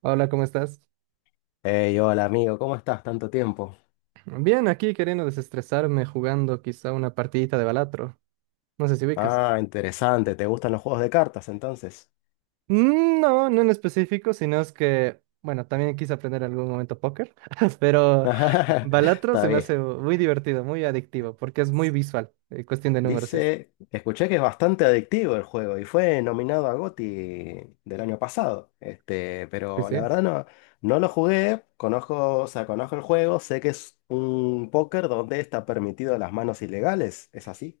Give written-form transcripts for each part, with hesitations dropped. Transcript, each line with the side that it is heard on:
right: Hola, ¿cómo estás?
left: Hey, hola amigo, ¿cómo estás? Tanto tiempo.
right: Bien, aquí queriendo desestresarme jugando quizá una partidita de Balatro. No sé si ubicas.
left: Ah, interesante, ¿te gustan los juegos de cartas entonces?
right: No, no en específico, sino es que, bueno, también quise aprender en algún momento póker, pero Balatro
left: Está
right: se me
left: bien.
right: hace muy divertido, muy adictivo, porque es muy visual, cuestión de números y eso.
left: Dice, escuché que es bastante adictivo el juego y fue nominado a GOTY del año pasado. Este,
right: Sí,
left: pero la
right: sí.
left: verdad no lo jugué, conozco, o sea, conozco el juego, sé que es un póker donde está permitido las manos ilegales, ¿es así?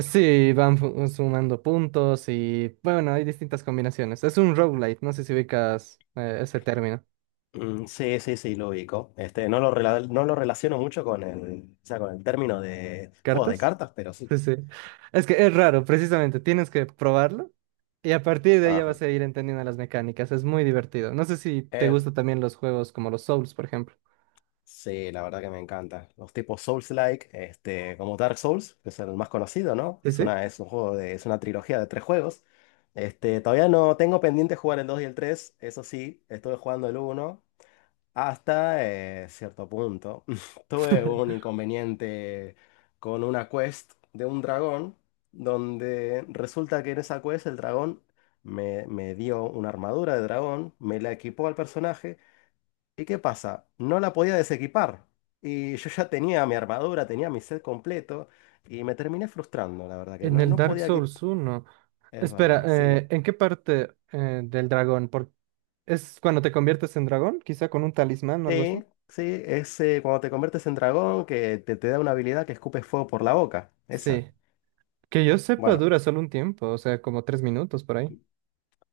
right: Sí, van sumando puntos y, bueno, hay distintas combinaciones. Es un roguelite, no sé si ubicas ese término.
left: Mm, sí, sí, sí, lo ubico. Este, no lo relaciono mucho con el, o sea, con el término de juegos de
right: ¿Cartas?
left: cartas, pero sí.
right: Sí, sí. Es que es raro, precisamente. Tienes que probarlo y a partir de ahí ya
left: Ajá.
right: vas a ir entendiendo las mecánicas. Es muy divertido. No sé si te
left: Eh,
right: gustan también los juegos como los Souls, por ejemplo.
left: sí, la verdad que me encanta. Los tipos Souls-like, este, como Dark Souls, que es el más conocido, ¿no?
right: Sí, sí.
left: Es una trilogía de tres juegos. Este, todavía no tengo pendiente jugar el 2 y el 3 eso sí, estuve jugando el uno hasta cierto punto. Tuve un inconveniente con una quest de un dragón, donde resulta que en esa quest el dragón me dio una armadura de dragón, me la equipó al personaje. ¿Y qué pasa? No la podía desequipar. Y yo ya tenía mi armadura, tenía mi set completo. Y me terminé frustrando, la verdad, que
right: En
left: no,
right: el
left: no
right: Dark
left: podía
right: Souls
left: quitar.
right: uno.
left: Es
right: Espera,
left: verdad, sí.
right: ¿en qué parte del dragón? Por... ¿Es cuando te conviertes en dragón? Quizá con un talismán o algo así.
left: Sí, sí, es cuando te conviertes en dragón que te da una habilidad que escupes fuego por la boca. Esa.
right: Sí. Que yo sepa,
left: Bueno,
right: dura solo un tiempo, o sea, como tres minutos por ahí.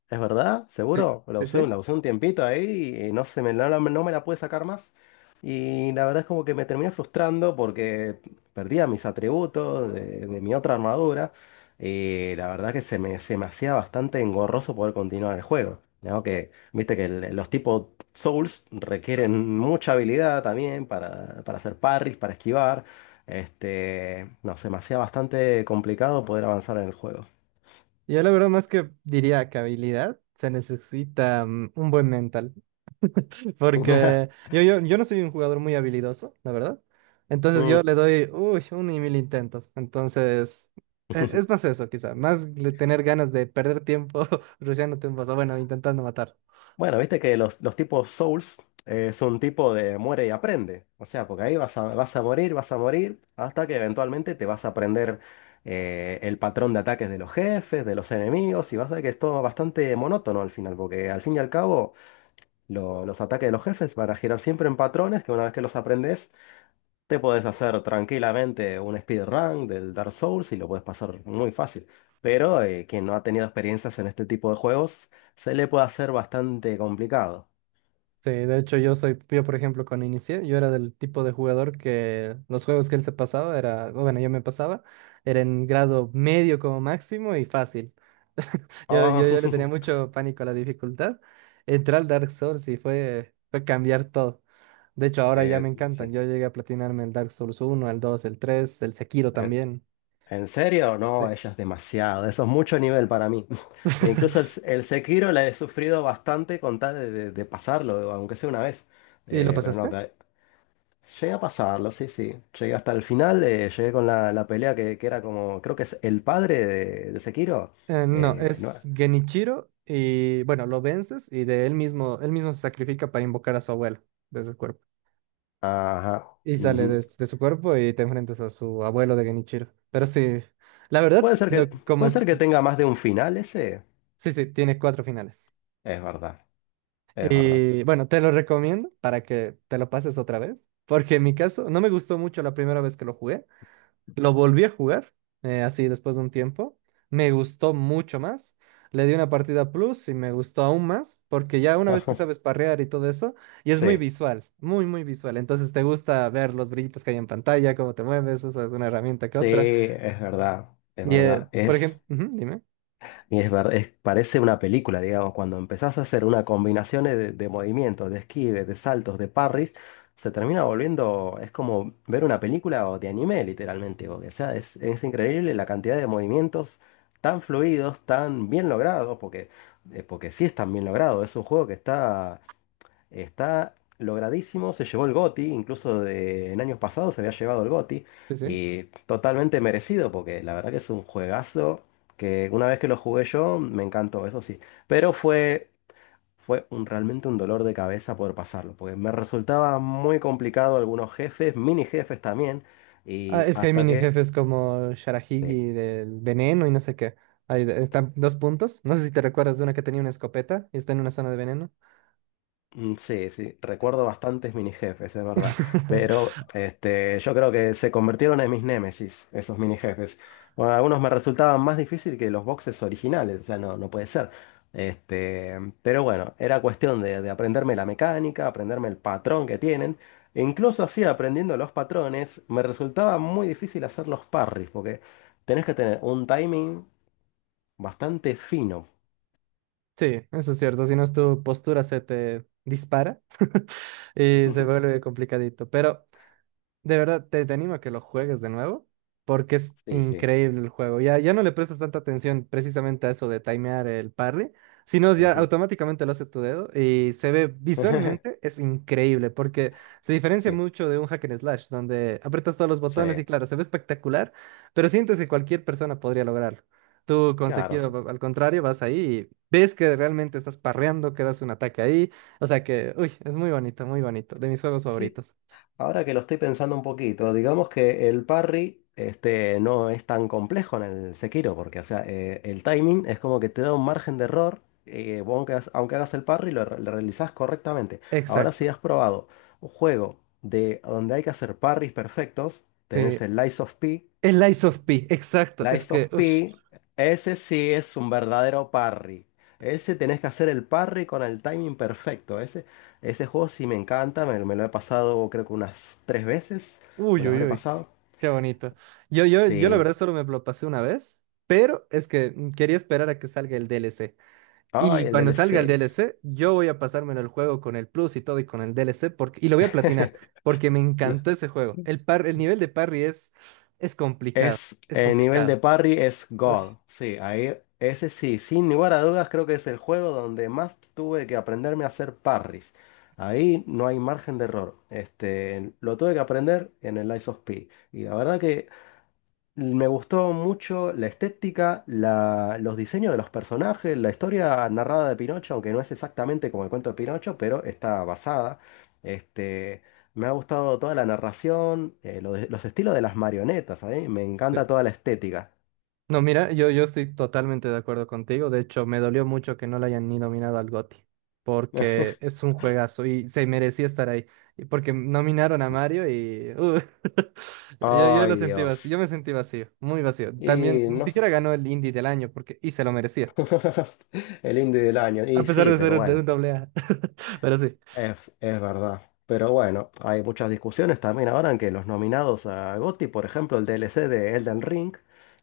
left: ¿es verdad?
right: Sí,
left: ¿Seguro? La
right: sí,
left: usé,
right: sí.
left: la usé un tiempito ahí y no se me, no, no me la pude sacar más. Y la verdad es como que me terminé frustrando porque perdía mis atributos de mi otra armadura. Y la verdad que se me hacía bastante engorroso poder continuar el juego, ¿no? Que viste que los tipos Souls requieren mucha habilidad también para hacer parries, para esquivar. Este, no, se me hacía bastante complicado poder avanzar en el juego.
right: Yo la verdad más que diría que habilidad, se necesita un buen mental. Porque yo no soy un jugador muy habilidoso, la verdad. Entonces yo
left: Mm.
right: le doy, uy, un y mil intentos. Entonces, es más eso, quizá, tener ganas de perder tiempo rusheándote un boss, o bueno, intentando matar.
left: Bueno, viste que los tipos Souls es un tipo de muere y aprende. O sea, porque ahí vas a morir, vas a morir, hasta que eventualmente te vas a aprender el patrón de ataques de los jefes, de los enemigos, y vas a ver que es todo bastante monótono al final, porque al fin y al cabo los ataques de los jefes van a girar siempre en patrones que una vez que los aprendes, te puedes hacer tranquilamente un speedrun del Dark Souls y lo puedes pasar muy fácil. Pero quien no ha tenido experiencias en este tipo de juegos, se le puede hacer bastante complicado.
right: Sí, de hecho yo soy, yo por ejemplo cuando inicié, yo era del tipo de jugador que los juegos que él se pasaba era, bueno, yo me pasaba, era en grado medio como máximo y fácil. Yo,
left: Ah,
right: yo, yo le tenía mucho pánico a la dificultad. Entrar al Dark Souls y fue, fue cambiar todo. De hecho ahora ya me encantan,
left: sí.
right: yo llegué a platinarme el Dark Souls uno, el 2, el 3, el Sekiro
left: ¿En,
right: también.
left: en serio?
right: Sí.
left: No, ella es demasiado. Eso es mucho nivel para mí. E incluso el, el Sekiro la he sufrido bastante con tal de, de pasarlo, aunque sea una vez.
right: ¿Y lo
left: Pero no,
right: pasaste?
left: llegué a pasarlo, sí, sí. Llegué hasta el final, llegué con la pelea que era como, creo que es el padre de Sekiro.
right: No,
left: No,
right: es Genichiro y bueno, lo vences y de él mismo se sacrifica para invocar a su abuelo desde el cuerpo.
left: ajá.
right: Y sale
left: Ujú.
right: de su cuerpo y te enfrentas a su abuelo de Genichiro. Pero sí, la verdad,
left: Puede ser que,
right: lo,
left: puede
right: como,
left: ser que tenga más de un final ese.
right: sí, sí, tiene cuatro finales.
left: Es verdad, es verdad.
right: Y bueno, te lo recomiendo para que te lo pases otra vez, porque en mi caso no me gustó mucho la primera vez que lo jugué. Lo volví a jugar, así después de un tiempo. Me gustó mucho más. Le di una partida plus y me gustó aún más, porque ya una vez
left: Ajá,
right: que sabes parrear y todo eso, y es muy
left: sí.
right: visual, muy, muy visual. Entonces te gusta ver los brillitos que hay en pantalla, cómo te mueves, usas una herramienta que
left: Sí,
right: otra.
left: es
right: Y,
left: verdad,
right: por ejemplo, dime.
left: y es verdad, parece una película, digamos, cuando empezás a hacer una combinación de movimientos, de esquives, de saltos, de parries, se termina volviendo, es como ver una película o de anime, literalmente, porque, o sea, es increíble la cantidad de movimientos tan fluidos, tan bien logrados, porque, porque sí están bien logrados, es un juego que está logradísimo, se llevó el GOTY, incluso en años pasados se había llevado el GOTY,
right: Sí, sí.
left: y totalmente merecido, porque la verdad que es un juegazo que una vez que lo jugué yo, me encantó, eso sí. Pero realmente un dolor de cabeza poder pasarlo, porque me resultaba muy complicado algunos jefes, mini jefes también,
right: Ah,
left: y
right: es que hay
left: hasta
right: mini
left: que...
right: jefes como
left: Sí.
right: Sharahigi del veneno y no sé qué. Hay dos puntos. No sé si te recuerdas de una que tenía una escopeta y está en una zona de veneno.
left: Mm, sí, sí, recuerdo bastantes mini jefes, es verdad. Pero este, yo creo que se convirtieron en mis némesis, esos mini jefes. Bueno, algunos me resultaban más difícil que los boxes originales, o sea, no, no puede ser. Este, pero bueno, era cuestión de aprenderme la mecánica, aprenderme el patrón que tienen. E incluso así, aprendiendo los patrones, me resultaba muy difícil hacer los parries, porque tenés que tener un timing bastante fino.
right: Sí, eso es cierto. Si no es tu postura, se te dispara y se vuelve complicadito. Pero de verdad, te animo a que lo juegues de nuevo, porque es
left: Sí, sí.
right: increíble el juego. Ya, ya no le prestas tanta atención precisamente a eso de timear el parry, sino ya
left: Ujú.
right: automáticamente lo hace tu dedo y se ve visualmente, es increíble, porque se diferencia
left: Sí,
right: mucho de un hack and slash, donde aprietas todos los
left: sí.
right: botones y claro, se ve espectacular, pero sientes que cualquier persona podría lograrlo. Tú con
left: Claro,
right: Sekiro, al contrario, vas ahí y ves que realmente estás parreando, que das un ataque ahí. O sea que, uy, es muy bonito, de mis juegos
left: sí.
right: favoritos.
left: Ahora que lo estoy pensando un poquito, digamos que el parry este, no es tan complejo en el Sekiro, porque o sea, el timing es como que te da un margen de error, vos aunque hagas el parry, lo realizás correctamente. Ahora si
right: Exacto.
left: has probado un juego de donde hay que hacer parries perfectos, tenés
right: Sí,
left: el
right: el Lies of P, exacto. Es
left: Lies
right: que,
left: of
right: ush,
left: P, ese sí es un verdadero parry. Ese tenés que hacer el parry con el timing perfecto. Ese juego sí me encanta, me lo he pasado creo que unas tres veces. Me
right: uy,
left: lo
right: uy,
left: habré
right: uy,
left: pasado.
right: qué bonito. Yo la
left: Sí.
right: verdad solo me lo pasé una vez, pero es que quería esperar a que salga el DLC. Y
left: Ay, el
right: cuando salga el
left: DLC.
right: DLC, yo voy a pasármelo el juego con el plus y todo y con el DLC porque, y lo voy a platinar, porque me encantó ese juego. El par, el nivel de parry es complicado,
left: Es
right: es
left: el nivel de
right: complicado.
left: parry es
right: Uy,
left: God. Sí, ahí ese sí, sin lugar a dudas creo que es el juego donde más tuve que aprenderme a hacer parries. Ahí no hay margen de error. Este, lo tuve que aprender en el Lies of P. Y la verdad que me gustó mucho la estética, los diseños de los personajes, la historia narrada de Pinocho, aunque no es exactamente como el cuento de Pinocho, pero está basada. Este, me ha gustado toda la narración, los estilos de las marionetas, a mí me
right: sí.
left: encanta toda la estética.
right: No, mira, yo estoy totalmente de acuerdo contigo. De hecho, me dolió mucho que no le hayan ni nominado al GOTY, porque es un juegazo y se merecía estar ahí. Y porque nominaron a Mario y yo lo
left: Ay,
right: sentí vacío, yo
left: Dios.
right: me sentí vacío, muy vacío. También
left: Y
right: ni
left: no sé.
right: siquiera ganó el Indie del año porque y se lo merecía,
left: El indie del año.
right: a
left: Y
right: pesar
left: sí,
right: de ser
left: pero
right: un, de
left: bueno.
right: un doble A. Pero sí.
left: Es verdad. Pero bueno, hay muchas discusiones también ahora en que los nominados a GOTY, por ejemplo, el DLC de Elden Ring,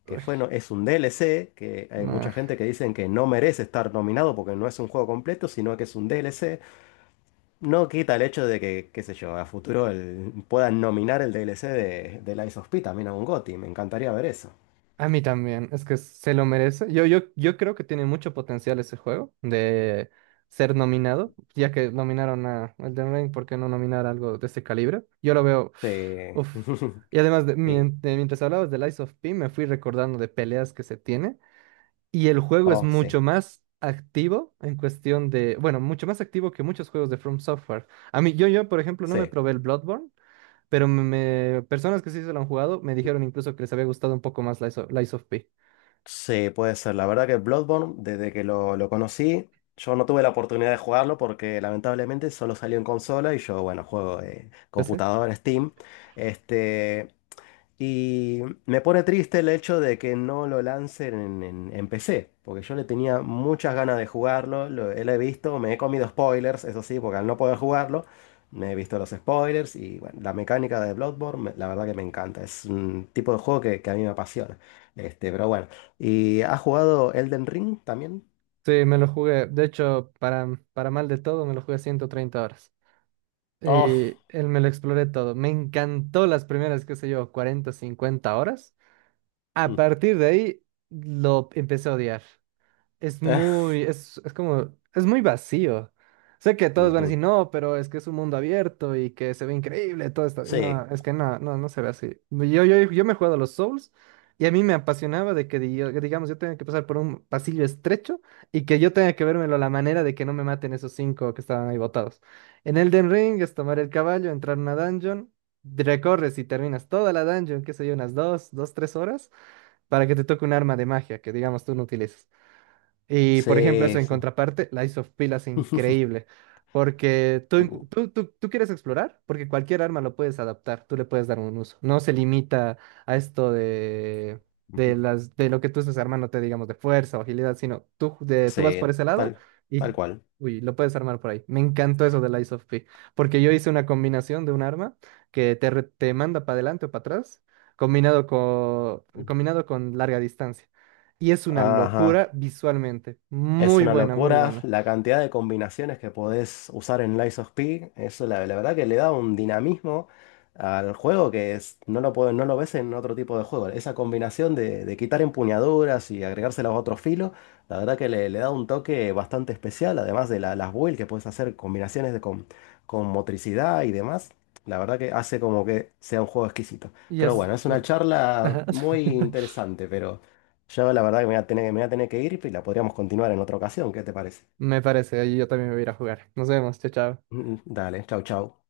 left: que
right: Uy,
left: fue, no, es un DLC, que hay
right: no.
left: mucha gente que dicen que no merece estar nominado porque no es un juego completo, sino que es un DLC. No quita el hecho de que, qué sé yo, a futuro puedan nominar el DLC de Lies of P también a un GOTY. Me encantaría ver eso.
right: A mí también, es que se lo merece. Yo creo que tiene mucho potencial ese juego de ser nominado, ya que nominaron a Elden Ring, ¿por qué no nominar algo de ese calibre? Yo lo veo,
left: Sí.
right: uff. Y además, de,
left: Y-
right: mientras hablabas de Lies of P, me fui recordando de peleas que se tiene, y el juego es
left: oh, sí.
right: mucho más activo en cuestión de, bueno, mucho más activo que muchos juegos de From Software. A mí, por ejemplo, no me
left: Sí.
right: probé el Bloodborne, pero me, personas que sí se lo han jugado me dijeron incluso que les había gustado un poco más Lies of P.
left: Sí, puede ser. La verdad que Bloodborne, desde que lo conocí, yo no tuve la oportunidad de jugarlo porque lamentablemente solo salió en consola y yo, bueno, juego
right: PC.
left: computadora, Steam. Este. Y me pone triste el hecho de que no lo lancen en, en PC, porque yo le tenía muchas ganas de jugarlo, lo he visto, me he comido spoilers, eso sí, porque al no poder jugarlo, me he visto los spoilers y bueno, la mecánica de Bloodborne, la verdad que me encanta, es un tipo de juego que a mí me apasiona. Este, pero bueno, ¿y has jugado Elden Ring también?
right: Sí, sí, me lo jugué. De hecho, para mal de todo, me lo jugué 130 horas.
left: Oh,
right: Y él me lo exploré todo. Me encantó las primeras, qué sé yo, 40, 50 horas. A
left: mm,
right: partir de ahí, lo empecé a odiar. Es
left: eh,
right: muy, es como, es muy vacío. Sé que todos van a decir,
left: ujú.
right: no, pero es que es un mundo abierto y que se ve increíble todo esto. No,
left: Sí,
right: es que no, no, no se ve así. Yo me he jugado a los Souls y a mí me apasionaba de que, digamos, yo tenga que pasar por un pasillo estrecho y que yo tenga que vérmelo a la manera de que no me maten esos cinco que estaban ahí botados. En Elden Ring es tomar el caballo, entrar a una dungeon, recorres y terminas toda la dungeon, qué sé yo, unas dos, dos, tres horas, para que te toque un arma de magia que, digamos, tú no utilizas. Y por ejemplo, eso
left: sí,
right: en
left: sí.
right: contraparte, Lies of P es increíble, porque tú, encu-
left: Ujú.
right: tú quieres explorar, porque cualquier arma lo puedes adaptar, tú le puedes dar un uso. No se limita a esto de, las, de lo que tú estás armando, te digamos, de fuerza o agilidad, sino tú, de, tú vas por
left: Sí,
right: ese lado
left: tal
right: y
left: tal cual.
right: uy, lo puedes armar por ahí. Me encantó eso de Lies of P, porque yo hice una combinación de un arma que te, te manda para adelante o para atrás, combinado con larga distancia. Y es una
left: Ajá.
right: locura visualmente.
left: Es
right: Muy
left: una
right: buena, muy
left: locura
right: buena.
left: la cantidad de combinaciones que podés usar en Lies of P. Eso la verdad que le da un dinamismo al juego que no lo ves en otro tipo de juego. Esa combinación de quitar empuñaduras y agregárselas a otro filo, la verdad que le da un toque bastante especial, además de las builds que puedes hacer, combinaciones con motricidad y demás. La verdad que hace como que sea un juego exquisito.
right: Pero
left: Pero
right: es...
left: bueno, es una
right: Pero
left: charla
right: bueno,
left: muy interesante, yo la verdad que me voy a tener que ir y la podríamos continuar en otra ocasión. ¿Qué te parece?
right: me parece, ahí yo también me voy a ir a jugar. Nos vemos, chao, chao.
left: Dale, chau, chau.